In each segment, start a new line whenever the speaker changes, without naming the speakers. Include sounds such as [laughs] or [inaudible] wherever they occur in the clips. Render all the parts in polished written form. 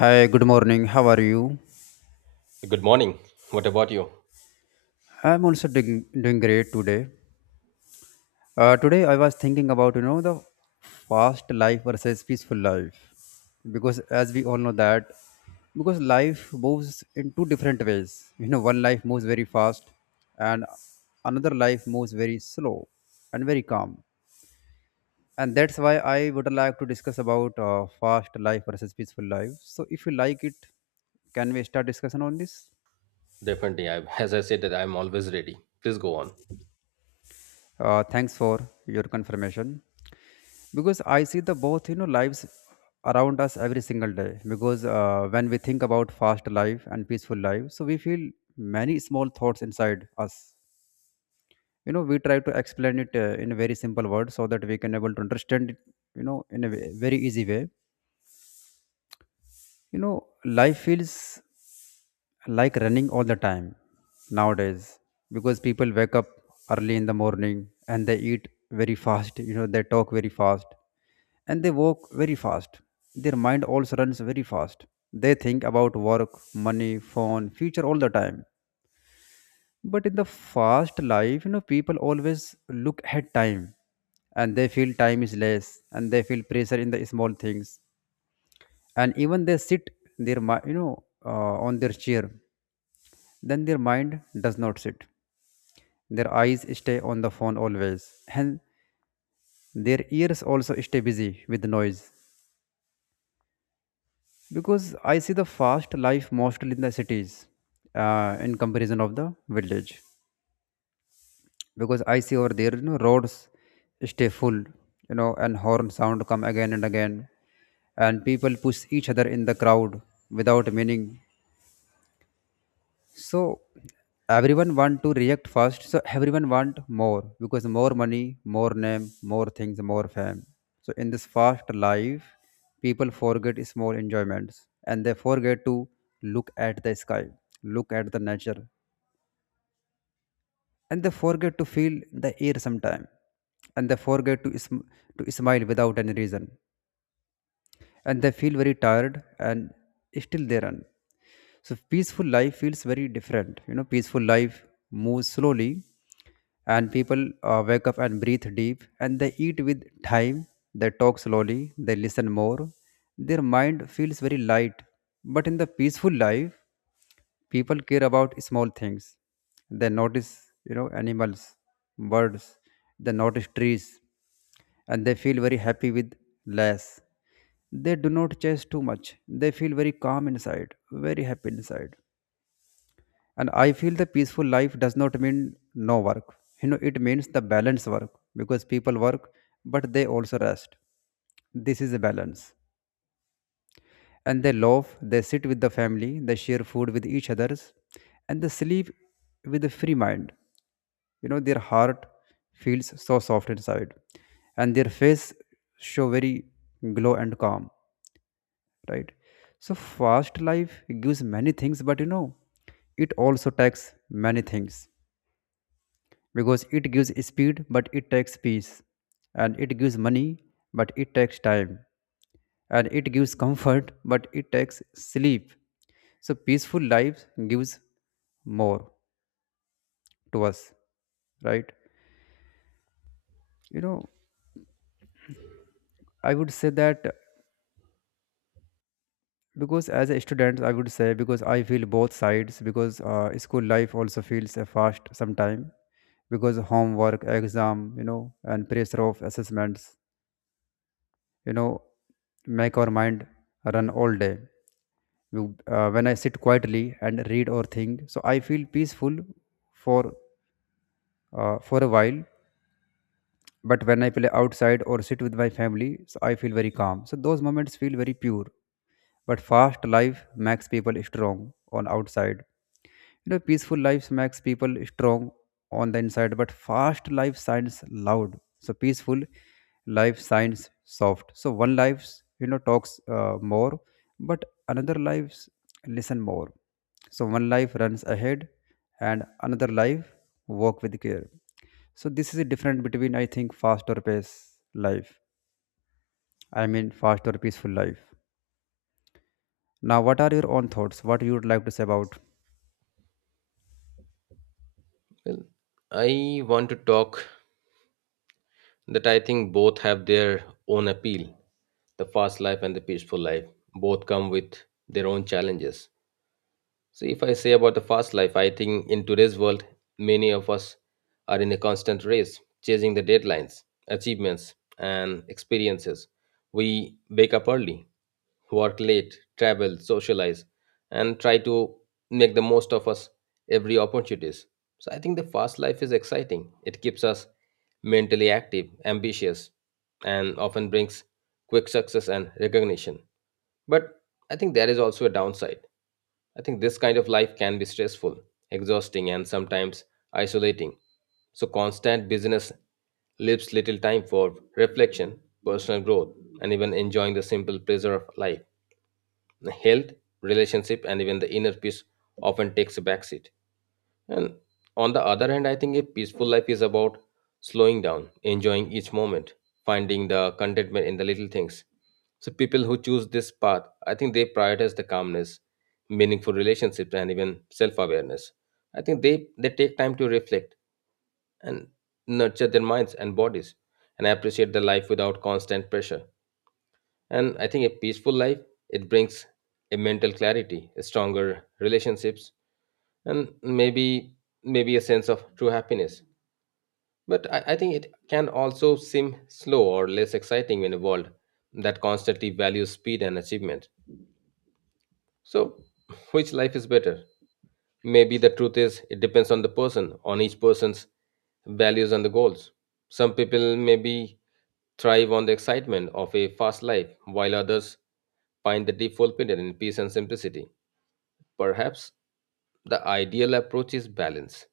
Hi, good morning. How are you?
Good morning. What about you?
I'm also doing great today. Today I was thinking about the fast life versus peaceful life, because as we all know that, because life moves in two different ways. One life moves very fast, and another life moves very slow and very calm. And that's why I would like to discuss about fast life versus peaceful life. So if you like it, can we start discussion on this?
Definitely. I, [laughs] as I said, that I'm always ready. Please go on.
Thanks for your confirmation. Because I see the both lives around us every single day. Because when we think about fast life and peaceful life, so we feel many small thoughts inside us. We try to explain it in very simple words so that we can able to understand it. In a very easy way. Life feels like running all the time nowadays, because people wake up early in the morning, and they eat very fast, they talk very fast, and they walk very fast. Their mind also runs very fast. They think about work, money, phone, future all the time. But in the fast life, people always look at time, and they feel time is less, and they feel pressure in the small things. And even they sit their mi- you know on their chair, then their mind does not sit. Their eyes stay on the phone always, and their ears also stay busy with noise. Because I see the fast life mostly in the cities, in comparison of the village. Because I see over there, roads stay full, and horn sound come again and again, and people push each other in the crowd without meaning. So everyone want to react fast. So everyone want more, because more money, more name, more things, more fame. So in this fast life, people forget small enjoyments, and they forget to look at the sky, look at the nature, and they forget to feel the air sometime, and they forget to to smile without any reason. And they feel very tired, and still they run. So peaceful life feels very different. Peaceful life moves slowly, and people wake up and breathe deep, and they eat with time. They talk slowly, they listen more. Their mind feels very light. But in the peaceful life, people care about small things. They notice, animals, birds, they notice trees, and they feel very happy with less. They do not chase too much. They feel very calm inside, very happy inside. And I feel the peaceful life does not mean no work. It means the balance work, because people work, but they also rest. This is a balance, and they laugh, they sit with the family, they share food with each others, and they sleep with a free mind. Their heart feels so soft inside, and their face show very glow and calm, right? So fast life gives many things, but it also takes many things. Because it gives speed, but it takes peace, and it gives money, but it takes time, and it gives comfort, but it takes sleep. So peaceful life gives more to us, right? You know, I would say that, because as a student I would say, because I feel both sides, because school life also feels a fast sometime. Because homework, exam, and pressure of assessments, you know make our mind run all day. When I sit quietly and read or think, so I feel peaceful for for a while. But when I play outside or sit with my family, so I feel very calm. So those moments feel very pure. But fast life makes people strong on outside. You know, peaceful lives makes people strong on the inside. But fast life sounds loud. So peaceful life sounds soft. So one life, talks more, but another lives listen more. So one life runs ahead, and another life walk with care. So this is a difference between, I think, fast or pace life. I mean, fast or peaceful life. Now, what are your own thoughts? What you would like to say about?
Well, I want to talk that I think both have their own appeal. The fast life and the peaceful life both come with their own challenges. So, if I say about the fast life, I think in today's world, many of us are in a constant race, chasing the deadlines, achievements, and experiences. We wake up early, work late, travel, socialize, and try to make the most of us every opportunities. So, I think the fast life is exciting. It keeps us mentally active, ambitious, and often brings quick success and recognition. But I think there is also a downside. I think this kind of life can be stressful, exhausting, and sometimes isolating. So, constant business leaves little time for reflection, personal growth, and even enjoying the simple pleasure of life. The health, relationship, and even the inner peace often takes a backseat. And on the other hand, I think a peaceful life is about slowing down, enjoying each moment, finding the contentment in the little things. So people who choose this path, I think they prioritize the calmness, meaningful relationships, and even self-awareness. I think they take time to reflect and nurture their minds and bodies, and appreciate the life without constant pressure. And I think a peaceful life it brings a mental clarity, a stronger relationships, and maybe a sense of true happiness. But I think it can also seem slow or less exciting in a world that constantly values speed and achievement. So, which life is better? Maybe the truth is it depends on the person, on each person's values and the goals. Some people maybe thrive on the excitement of a fast life, while others find the deep fulfillment in peace and simplicity. Perhaps the ideal approach is balance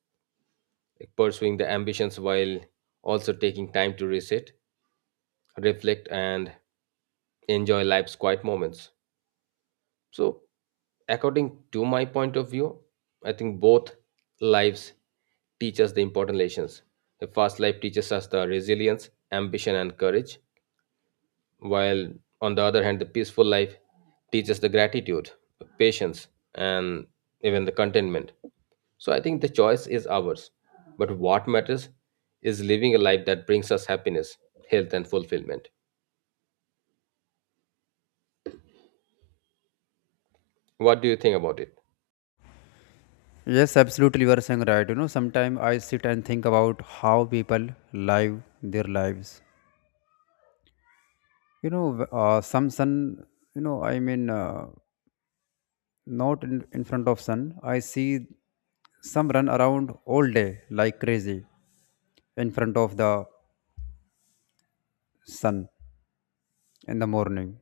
like pursuing the ambitions while also taking time to reset, reflect, and enjoy life's quiet moments. So, according to my point of view, I think both lives teach us the important lessons. The first life teaches us the resilience, ambition, and courage, while on the other hand the peaceful life teaches the gratitude, patience, and even the contentment. So I think the choice is ours, but what matters is living a life that brings us happiness, health, and fulfillment. What do you think about it?
Yes, absolutely. You are saying right. You know, sometimes I sit and think about how people live their lives. Some sun, I mean, not in, in front of sun. I see some run around all day like crazy in front of the sun in the morning.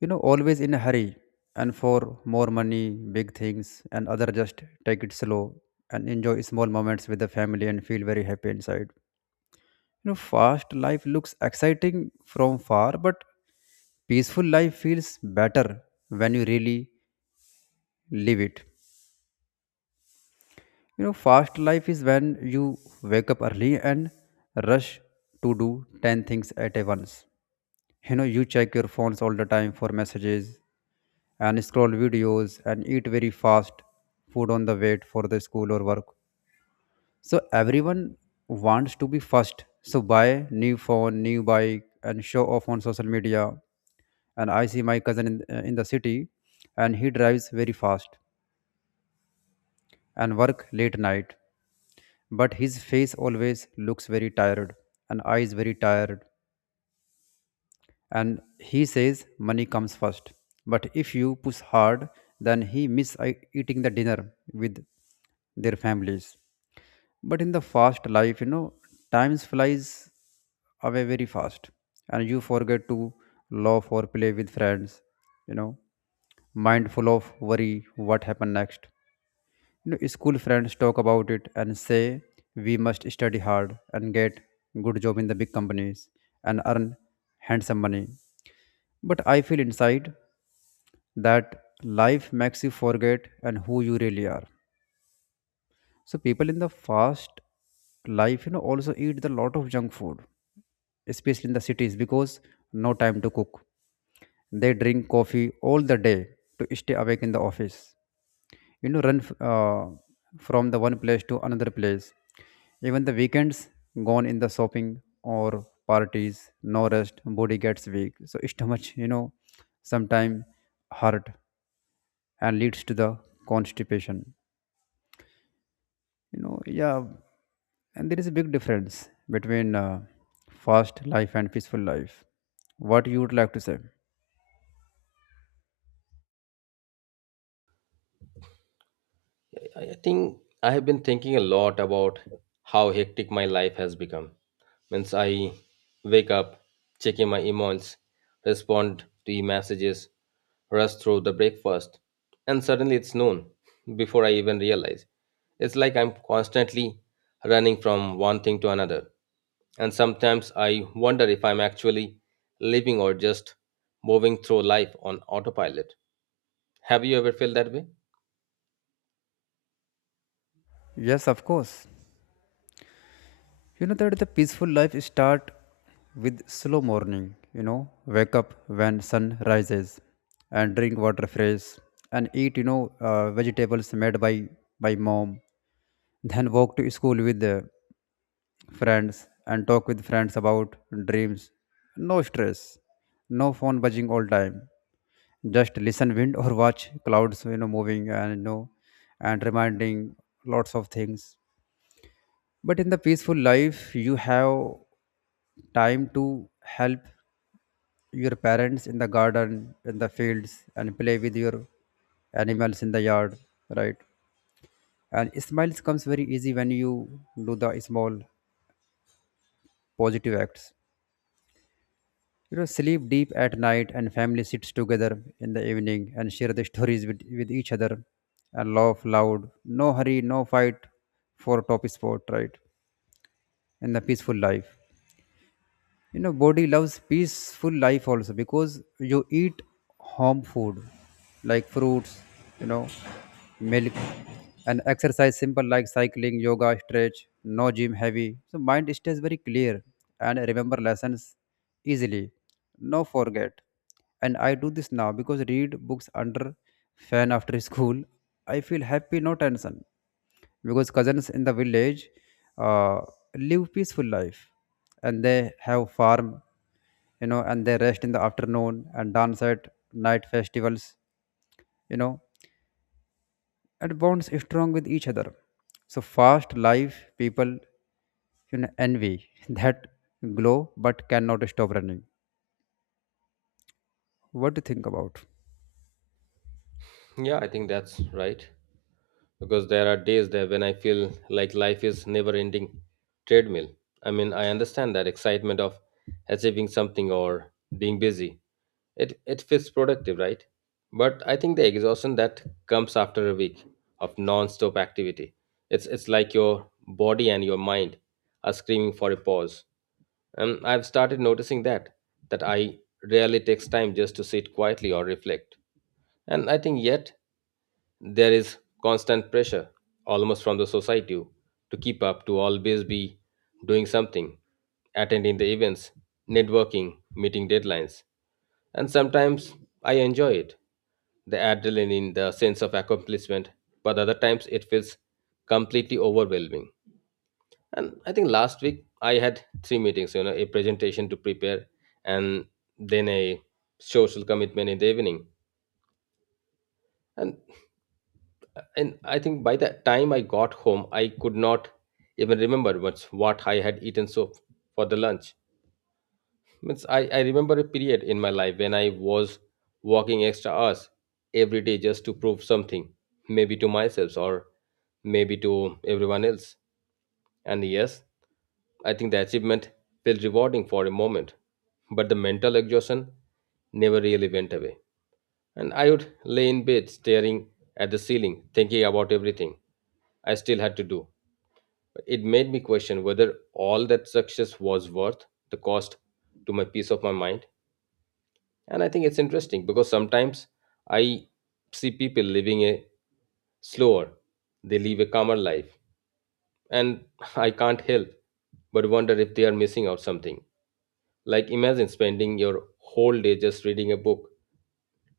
You know, always in a hurry, and for more money, big things, and other just take it slow, and enjoy small moments with the family, and feel very happy inside. You know, fast life looks exciting from far, but peaceful life feels better when you really live it. You know, fast life is when you wake up early and rush to do 10 things at a once. You know, you check your phones all the time for messages, and scroll videos, and eat very fast food on the way for the school or work. So everyone wants to be first. So buy new phone, new bike, and show off on social media. And I see my cousin in the city, and he drives very fast and work late night, but his face always looks very tired, and eyes very tired. And he says money comes first, but if you push hard, then he miss eating the dinner with their families. But in the fast life, times flies away very fast, and you forget to laugh or play with friends. You know, mindful of worry what happened next. You know, school friends talk about it and say we must study hard and get good job in the big companies and earn handsome money. But I feel inside that life makes you forget and who you really are. So people in the fast life, also eat the lot of junk food, especially in the cities, because no time to cook. They drink coffee all the day to stay awake in the office. You know, from the one place to another place. Even the weekends gone in the shopping or parties, no rest, body gets weak. So [laughs] stomach, sometime hurt, and leads to the constipation, you know. Yeah. And there is a big difference between fast life and peaceful life. What you would like to say?
I think I have been thinking a lot about how hectic my life has become. Means I wake up, check my emails, respond to e messages, rush through the breakfast, and suddenly it's noon [laughs] before I even realize. It's like I'm constantly running from one thing to another. And sometimes I wonder if I'm actually living or just moving through life on autopilot. Have you ever felt that way?
Yes, of course. You know that the peaceful life start with slow morning. You know, wake up when sun rises, and drink water fresh, and eat, vegetables made by mom. Then walk to school with the friends, and talk with friends about dreams. No stress, no phone buzzing all time. Just listen wind or watch clouds, moving, and reminding lots of things. But in the peaceful life, you have time to help your parents in the garden, in the fields, and play with your animals in the yard, right? And smiles comes very easy when you do the small positive acts. You know, sleep deep at night, and family sits together in the evening and share the stories with each other, and laugh loud. No hurry, no fight for top spot, right? And the peaceful life, body loves peaceful life also, because you eat home food like fruits, you know milk, and exercise simple like cycling, yoga, stretch, no gym heavy. So mind stays very clear, and remember lessons easily, no forget. And I do this now, because read books under fan after [laughs] school. I feel happy, no tension, because cousins in the village uh, live peaceful life, and they have farm. You know, and they rest in the afternoon, and dance at night festivals, you know and bonds strong with each other. So fast life people, envy [laughs] that glow, but cannot stop running. What do you think about?
Yeah, I think that's right. Because there are days there when I feel like life is never ending treadmill. I mean, I understand that excitement of achieving something or being busy. It feels productive, right? But I think the exhaustion that comes after a week of non-stop activity. It's like your body and your mind are screaming for a pause. And I've started noticing that I rarely takes time just to sit quietly or reflect. And I think yet there is constant pressure, almost from the society, to keep up, to always be doing something, attending the events, networking, meeting deadlines. And sometimes I enjoy it, the adrenaline, the sense of accomplishment, but other times it feels completely overwhelming. And I think last week I had three meetings, you know, a presentation to prepare and then a social commitment in the evening. And and I think by the time I got home I could not even remember what's what I had eaten so for the lunch. Means I remember a period in my life when I was walking extra hours every day just to prove something, maybe to myself or maybe to everyone else. And yes, I think the achievement felt rewarding for a moment, but the mental exhaustion never really went away, and I would lay in bed staring at the ceiling thinking about everything I still had to do. It made me question whether all that success was worth the cost to my peace of my mind. And I think it's interesting because sometimes I see people living a slower, they live a calmer life. And [laughs] I can't help but wonder if they are missing out something. Like imagine spending your whole day just reading a book,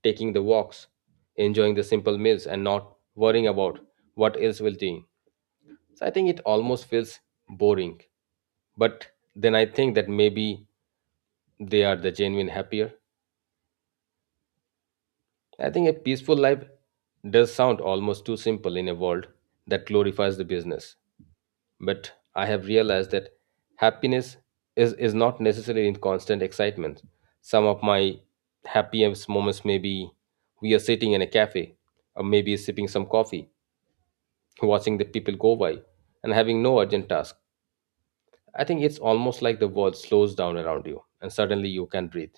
taking the walks, enjoying the simple meals, and not worrying about what else will change. So I think it almost feels boring. But then I think that maybe they are the genuine happier. I think a peaceful life does sound almost too simple in a world that glorifies the business, but I have realized that happiness is not necessarily in constant excitement. Some of my happiest moments may be we are sitting in a cafe or maybe sipping some coffee, watching the people go by, and having no urgent task. I think it's almost like the world slows down around you and suddenly you can breathe.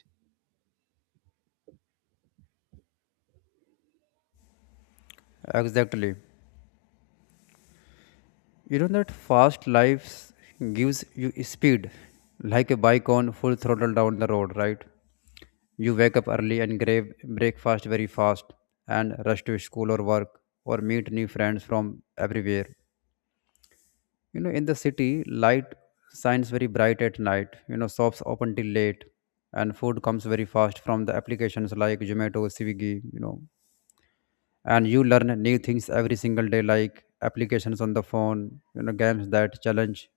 Exactly. You know that fast life gives you speed, like a bike on full throttle down the road, right? You wake up early and grab breakfast very fast, and rush to school or work, or meet new friends from everywhere. You know, in the city, light shines very bright at night. You know, shops open till late, and food comes very fast from the applications like Zomato, Swiggy, you know. And you learn new things every single day, like applications on the phone, games that challenge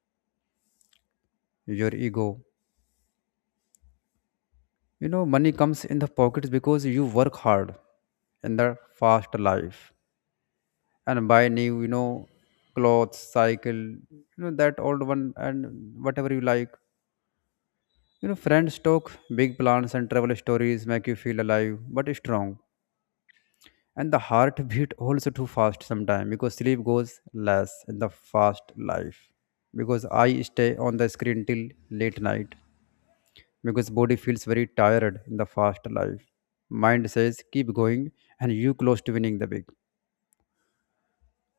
your ego. You know, money comes in the pockets because you work hard in the fast life, and buy new, clothes, cycle, that old one, and whatever you like. You know, friends talk big plans and travel stories make you feel alive but strong. And the heart [laughs] beat also too fast sometimes because sleep goes less in the fast life. Because I stay on the screen till late night, because body feels very tired in the fast life, mind says keep going and you close to winning the big,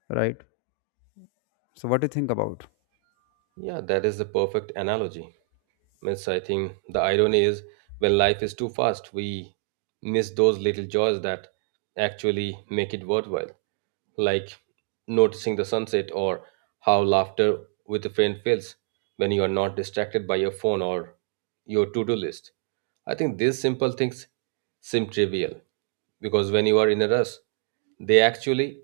right? So what do you think about?
Yeah, that is the perfect analogy. Miss, I think the irony is when life is too fast, we miss those little joys that actually make it worthwhile, like noticing the sunset or how laughter with a friend feels when you are not distracted by your phone or your to do list. I think these simple things seem trivial because when you are in a rush, they actually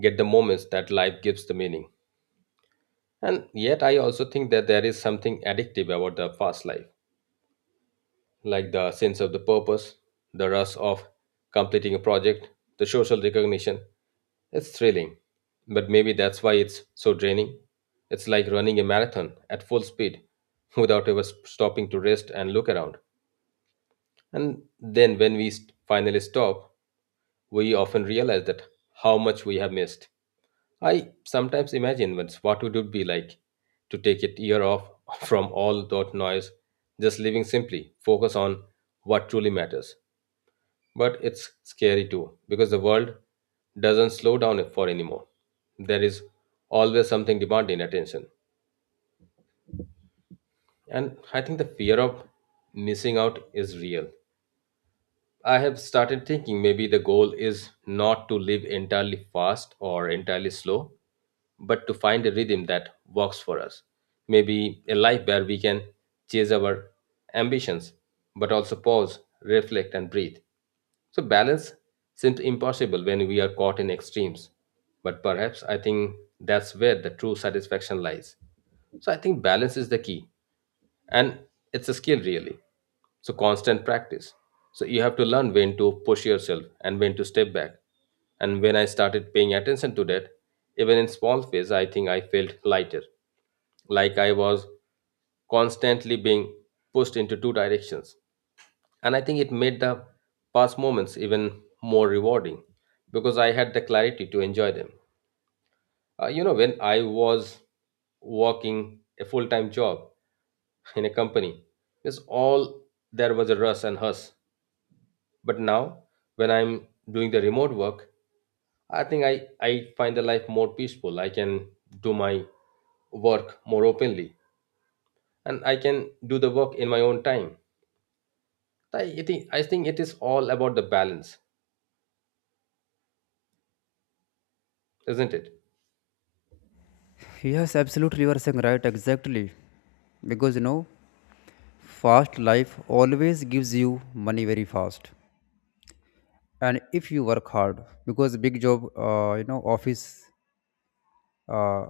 get the moments that life gives the meaning. And yet, I also think that there is something addictive about the fast life, like the sense of the purpose, the rush of completing a project, the social recognition. It's thrilling, but maybe that's why it's so draining. It's like running a marathon at full speed [laughs] without ever stopping to rest and look around. And then, when we finally stop, we often realize that how much we have missed. I sometimes imagine what it would be like to take a year off [laughs] from all that noise, just living simply, focus on what truly matters. But it's scary too, because the world doesn't slow down for anymore. There is always something demanding attention. And I think the fear of missing out is real. I have started thinking maybe the goal is not to live entirely fast or entirely slow, but to find a rhythm that works for us. Maybe a life where we can chase our ambitions, but also pause, reflect, and breathe. So, balance seems impossible when we are caught in extremes, but perhaps I think that's where the true satisfaction lies. So, I think balance is the key, and it's a skill really. So constant practice, so you have to learn when to push yourself and when to step back. And when I started paying attention to that, even in small ways, I think I felt lighter, like I was constantly being pushed into two directions. And I think it made the past moments even more rewarding because I had the clarity to enjoy them. You know, when I was working a full time job in a company, it's all there was a rush and hustle. But now, when I'm doing the remote work, I think I find the life more peaceful. I can do my work more openly and I can do the work in my own time. I think it is all about the balance, isn't it?
Yes, absolutely, you are saying right, exactly. Because fast life always gives you money very fast, and if you work hard because big job, office uh,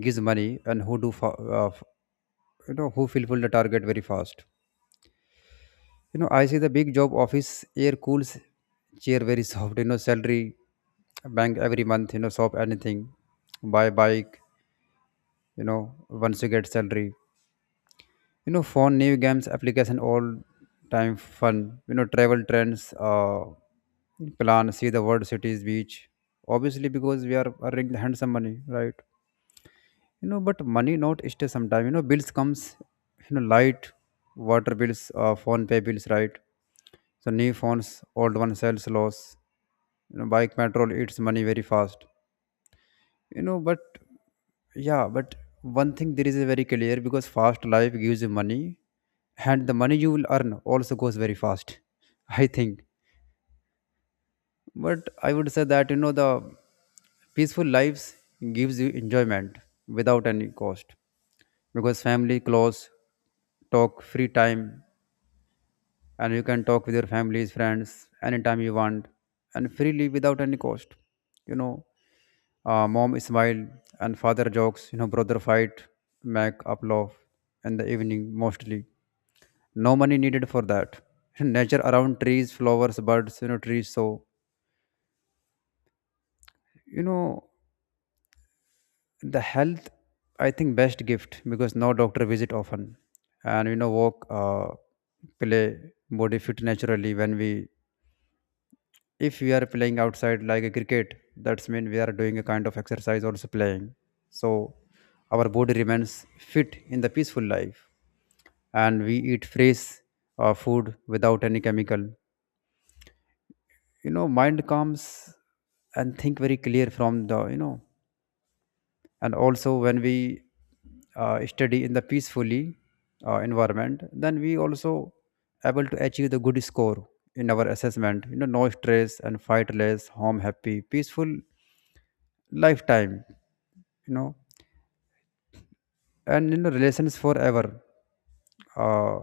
gives money and who do who fulfill the target very fast. I see the big job office air cools, chair very soft, you know, salary bank every month, you know, shop anything, buy bike, you know, once you get salary. You know, phone, new games, application, all time fun, you know, travel trends, plan, see the world cities, beach. Obviously, because we are earning handsome money, right? But money not stay sometime, you know, bills comes, you know, light water bills, phone pay bills, right? So new phones, old one sells loss, bike petrol eats money very fast, but yeah, but one thing there is very clear, because fast life gives you money and the money you will earn also goes very fast, [laughs] I think. But I would say that, the peaceful lives gives you enjoyment without any cost, because family close, talk free time, and you can talk with your families friends anytime you want and freely without any cost, you know mom smile and father jokes, brother fight, make up love in the evening mostly. No money needed for that. [laughs] Nature around, trees, flowers, birds, trees. So you know the health, I think, best gift because no doctor visit often, and walk, play, body fit naturally when we, if we are playing outside like a cricket, that's mean we are doing a kind of exercise also playing. So our body remains fit in the peaceful life, and we eat fresh food without any chemical. Mind comes and think very clear from the, and also when we study in the peacefully environment, then we also able to achieve the good score in our assessment. No stress and fight less, home happy, peaceful lifetime. you know and relations forever uh,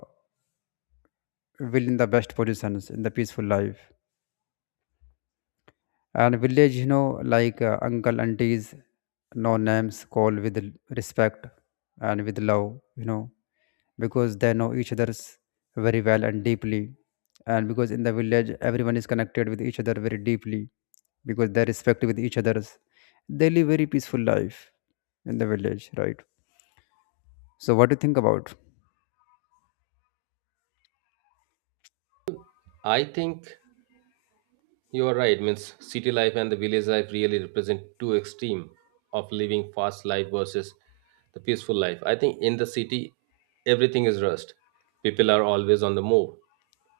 will in the best positions in the peaceful life. And village, like uncle aunties, no names, call with respect and with love, because they know each other's very well and deeply. And because in the village everyone is connected with each other very deeply, because they respect with each other's, they live very peaceful life in the village, right? So what do you think about?
I think you are right. Means city life and the village life really represent two extreme of living fast life versus the peaceful life. I think in the city, everything is rushed. People are always on the move.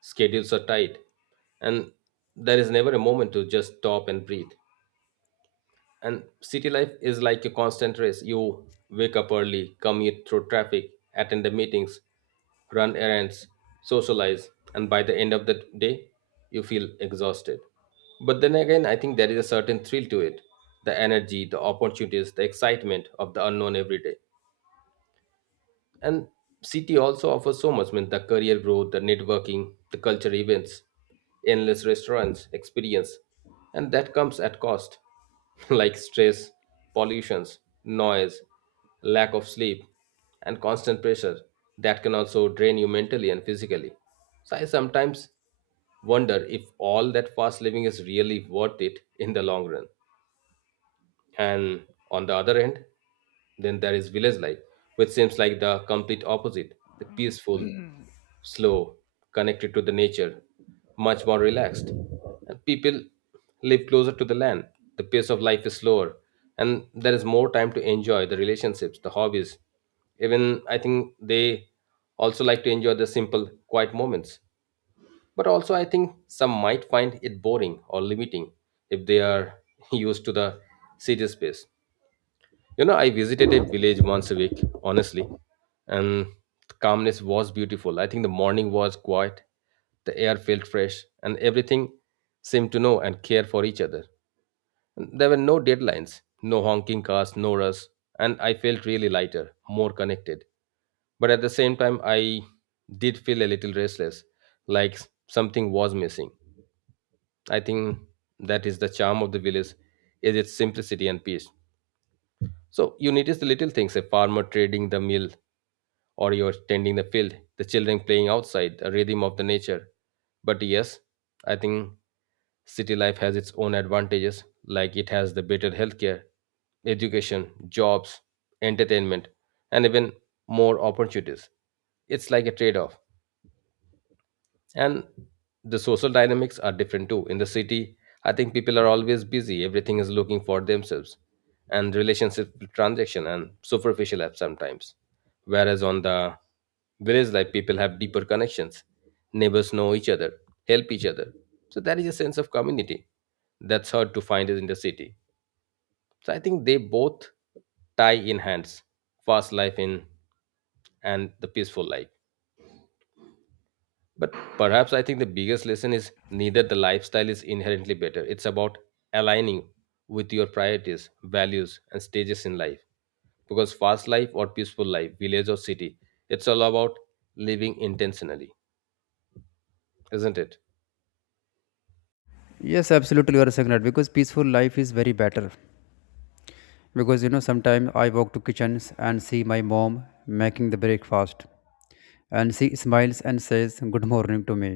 Schedules are tight, and there is never a moment to just stop and breathe. And city life is like a constant race. You wake up early, commute through traffic, attend the meetings, run errands, socialize, and by the end of the day, you feel exhausted. But then again, I think there is a certain thrill to it, the energy, the opportunities, the excitement of the unknown every day. And city also offers so much, I mean, the career growth, the networking, the culture events, endless restaurants, experience. And that comes at cost, [laughs] like stress, pollutions, noise, lack of sleep, and constant pressure that can also drain you mentally and physically. So I sometimes wonder if all that fast living is really worth it in the long run. And on the other end, then there is village life, which seems like the complete opposite the peaceful, slow, connected to the nature, much more relaxed. And people live closer to the land. The pace of life is slower, and there is more time to enjoy the relationships, the hobbies. Even I think they also like to enjoy the simple, quiet moments. But also, I think some might find it boring or limiting if they are [laughs] used to the city space. You know, I visited a village once a week, honestly, and the calmness was beautiful. I think the morning was quiet, the air felt fresh, and everything seemed to know and care for each other. And there were no deadlines, no honking cars, no rush, and I felt really lighter, more connected. But at the same time, I did feel a little restless, like something was missing. I think that is the charm of the village, is its simplicity and peace. So you notice the little things, a farmer trading the mill or you're tending the field, the children playing outside, the rhythm of the nature. But yes, I think city life has its own advantages, like it has the better healthcare, education, jobs, entertainment, and even more opportunities. It's like a trade off. And the social dynamics are different too in the city. I think people are always busy, everything is looking for themselves, and relationship transaction and superficial apps sometimes, whereas on the village life people have deeper connections, neighbors know each other, help each other. So that is a sense of community that's hard to find in the city. So I think they both tie in hands, fast life in and the peaceful life. But perhaps I think the biggest lesson is neither the lifestyle is inherently better. It's about aligning with your priorities, values, and stages in life. Because fast life or peaceful life, village or city, it's all about living intentionally, isn't it?
Yes, absolutely, you are saying right, because peaceful life is very better. Because sometimes I walk to kitchens and see my mom making the breakfast, and she smiles and says good morning to me,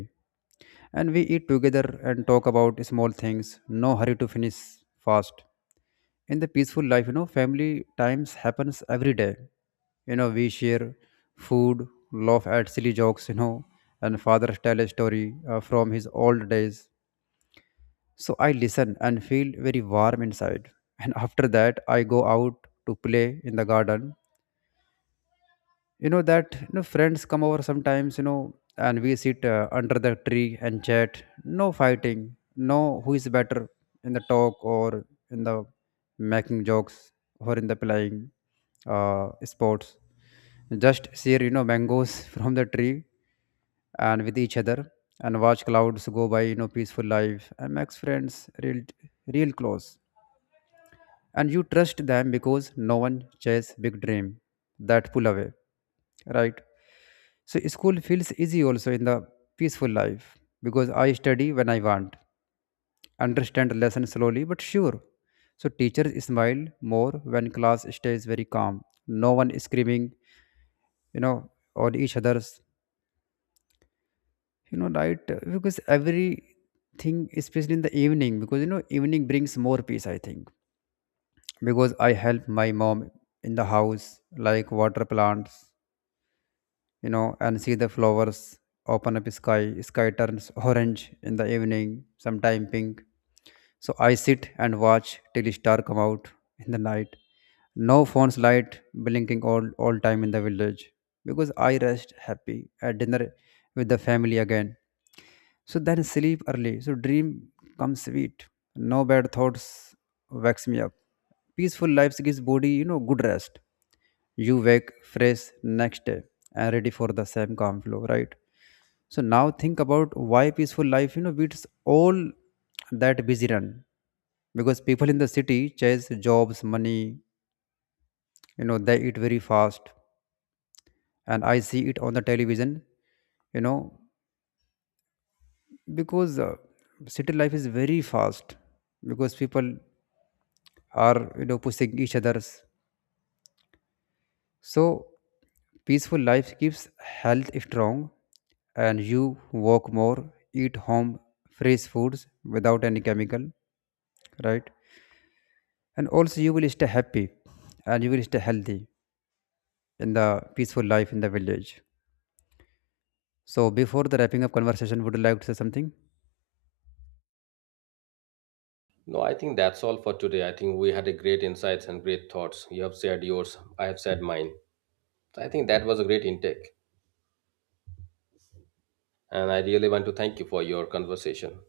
and we eat together and talk about small things, no hurry to finish fast. In the peaceful life, family times happens every day. We share food, laugh at silly jokes, and father tell a story from his old days. So I listen and feel very warm inside. And after that, I go out to play in the garden. You know that you know friends come over sometimes, and we sit under the tree and chat. No fighting, no who is better in the talk, or in the making jokes, or in the playing uh, sports. Just share, mangoes [laughs] from the tree, and with each other, and watch clouds go by. Peaceful life and makes friends real, real close, and you trust them because no one chase big dream that pull away, right? So school feels easy also in the peaceful life, because I study when I want, understand lesson slowly but sure. So teachers smile more when class stays very calm. No one is screaming, you know, on each other's, you know, right? Because everything, especially in the evening, because you know, evening brings more peace, I think. Because I help my mom in the house, like water plants, you know, and see the flowers open up sky. Sky turns orange in the evening, sometime pink. So I sit and watch till star come out in the night. No phones light blinking all time in the village, because I rest happy at dinner with the family again. So then sleep early, so dream comes sweet. No bad thoughts wakes me up. Peaceful lives gives body, good rest, you wake fresh next day and ready for the same calm flow, right? So now think about why peaceful life, beats all that busy run. Because people in the city chase jobs, money, they eat very fast, and I see it on the television, you know because city life is very fast, because people are, pushing each others. So peaceful life keeps health strong, and you walk more, eat home fresh foods without any chemical, right? And also, you will stay happy and you will stay healthy in the peaceful life in the village. So before the wrapping up conversation, would you like to say something?
No, I think that's all for today. I think we had a great insights and great thoughts. You have shared yours, I have shared mine. So I think that was a great intake. And I really want to thank you for your conversation.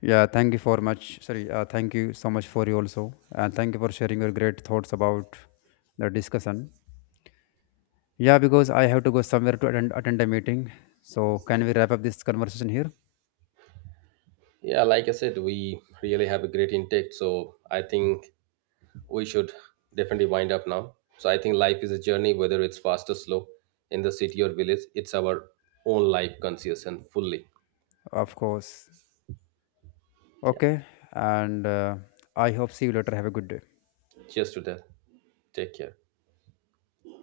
Yeah, thank you for much. Sorry, thank you so much for you also, and thank you for sharing your great thoughts about the discussion. Yeah, because I have to go somewhere to attend a meeting. So can we wrap up this conversation here?
Yeah, like I said, we really have a great intake. So I think we should definitely wind up now. So I think life is a journey, whether it's fast or slow, in the city or village. It's our own life, conscious and fully.
Of course.
Yeah.
Okay. And I hope see you later. Have a good day.
Cheers to that. Take care.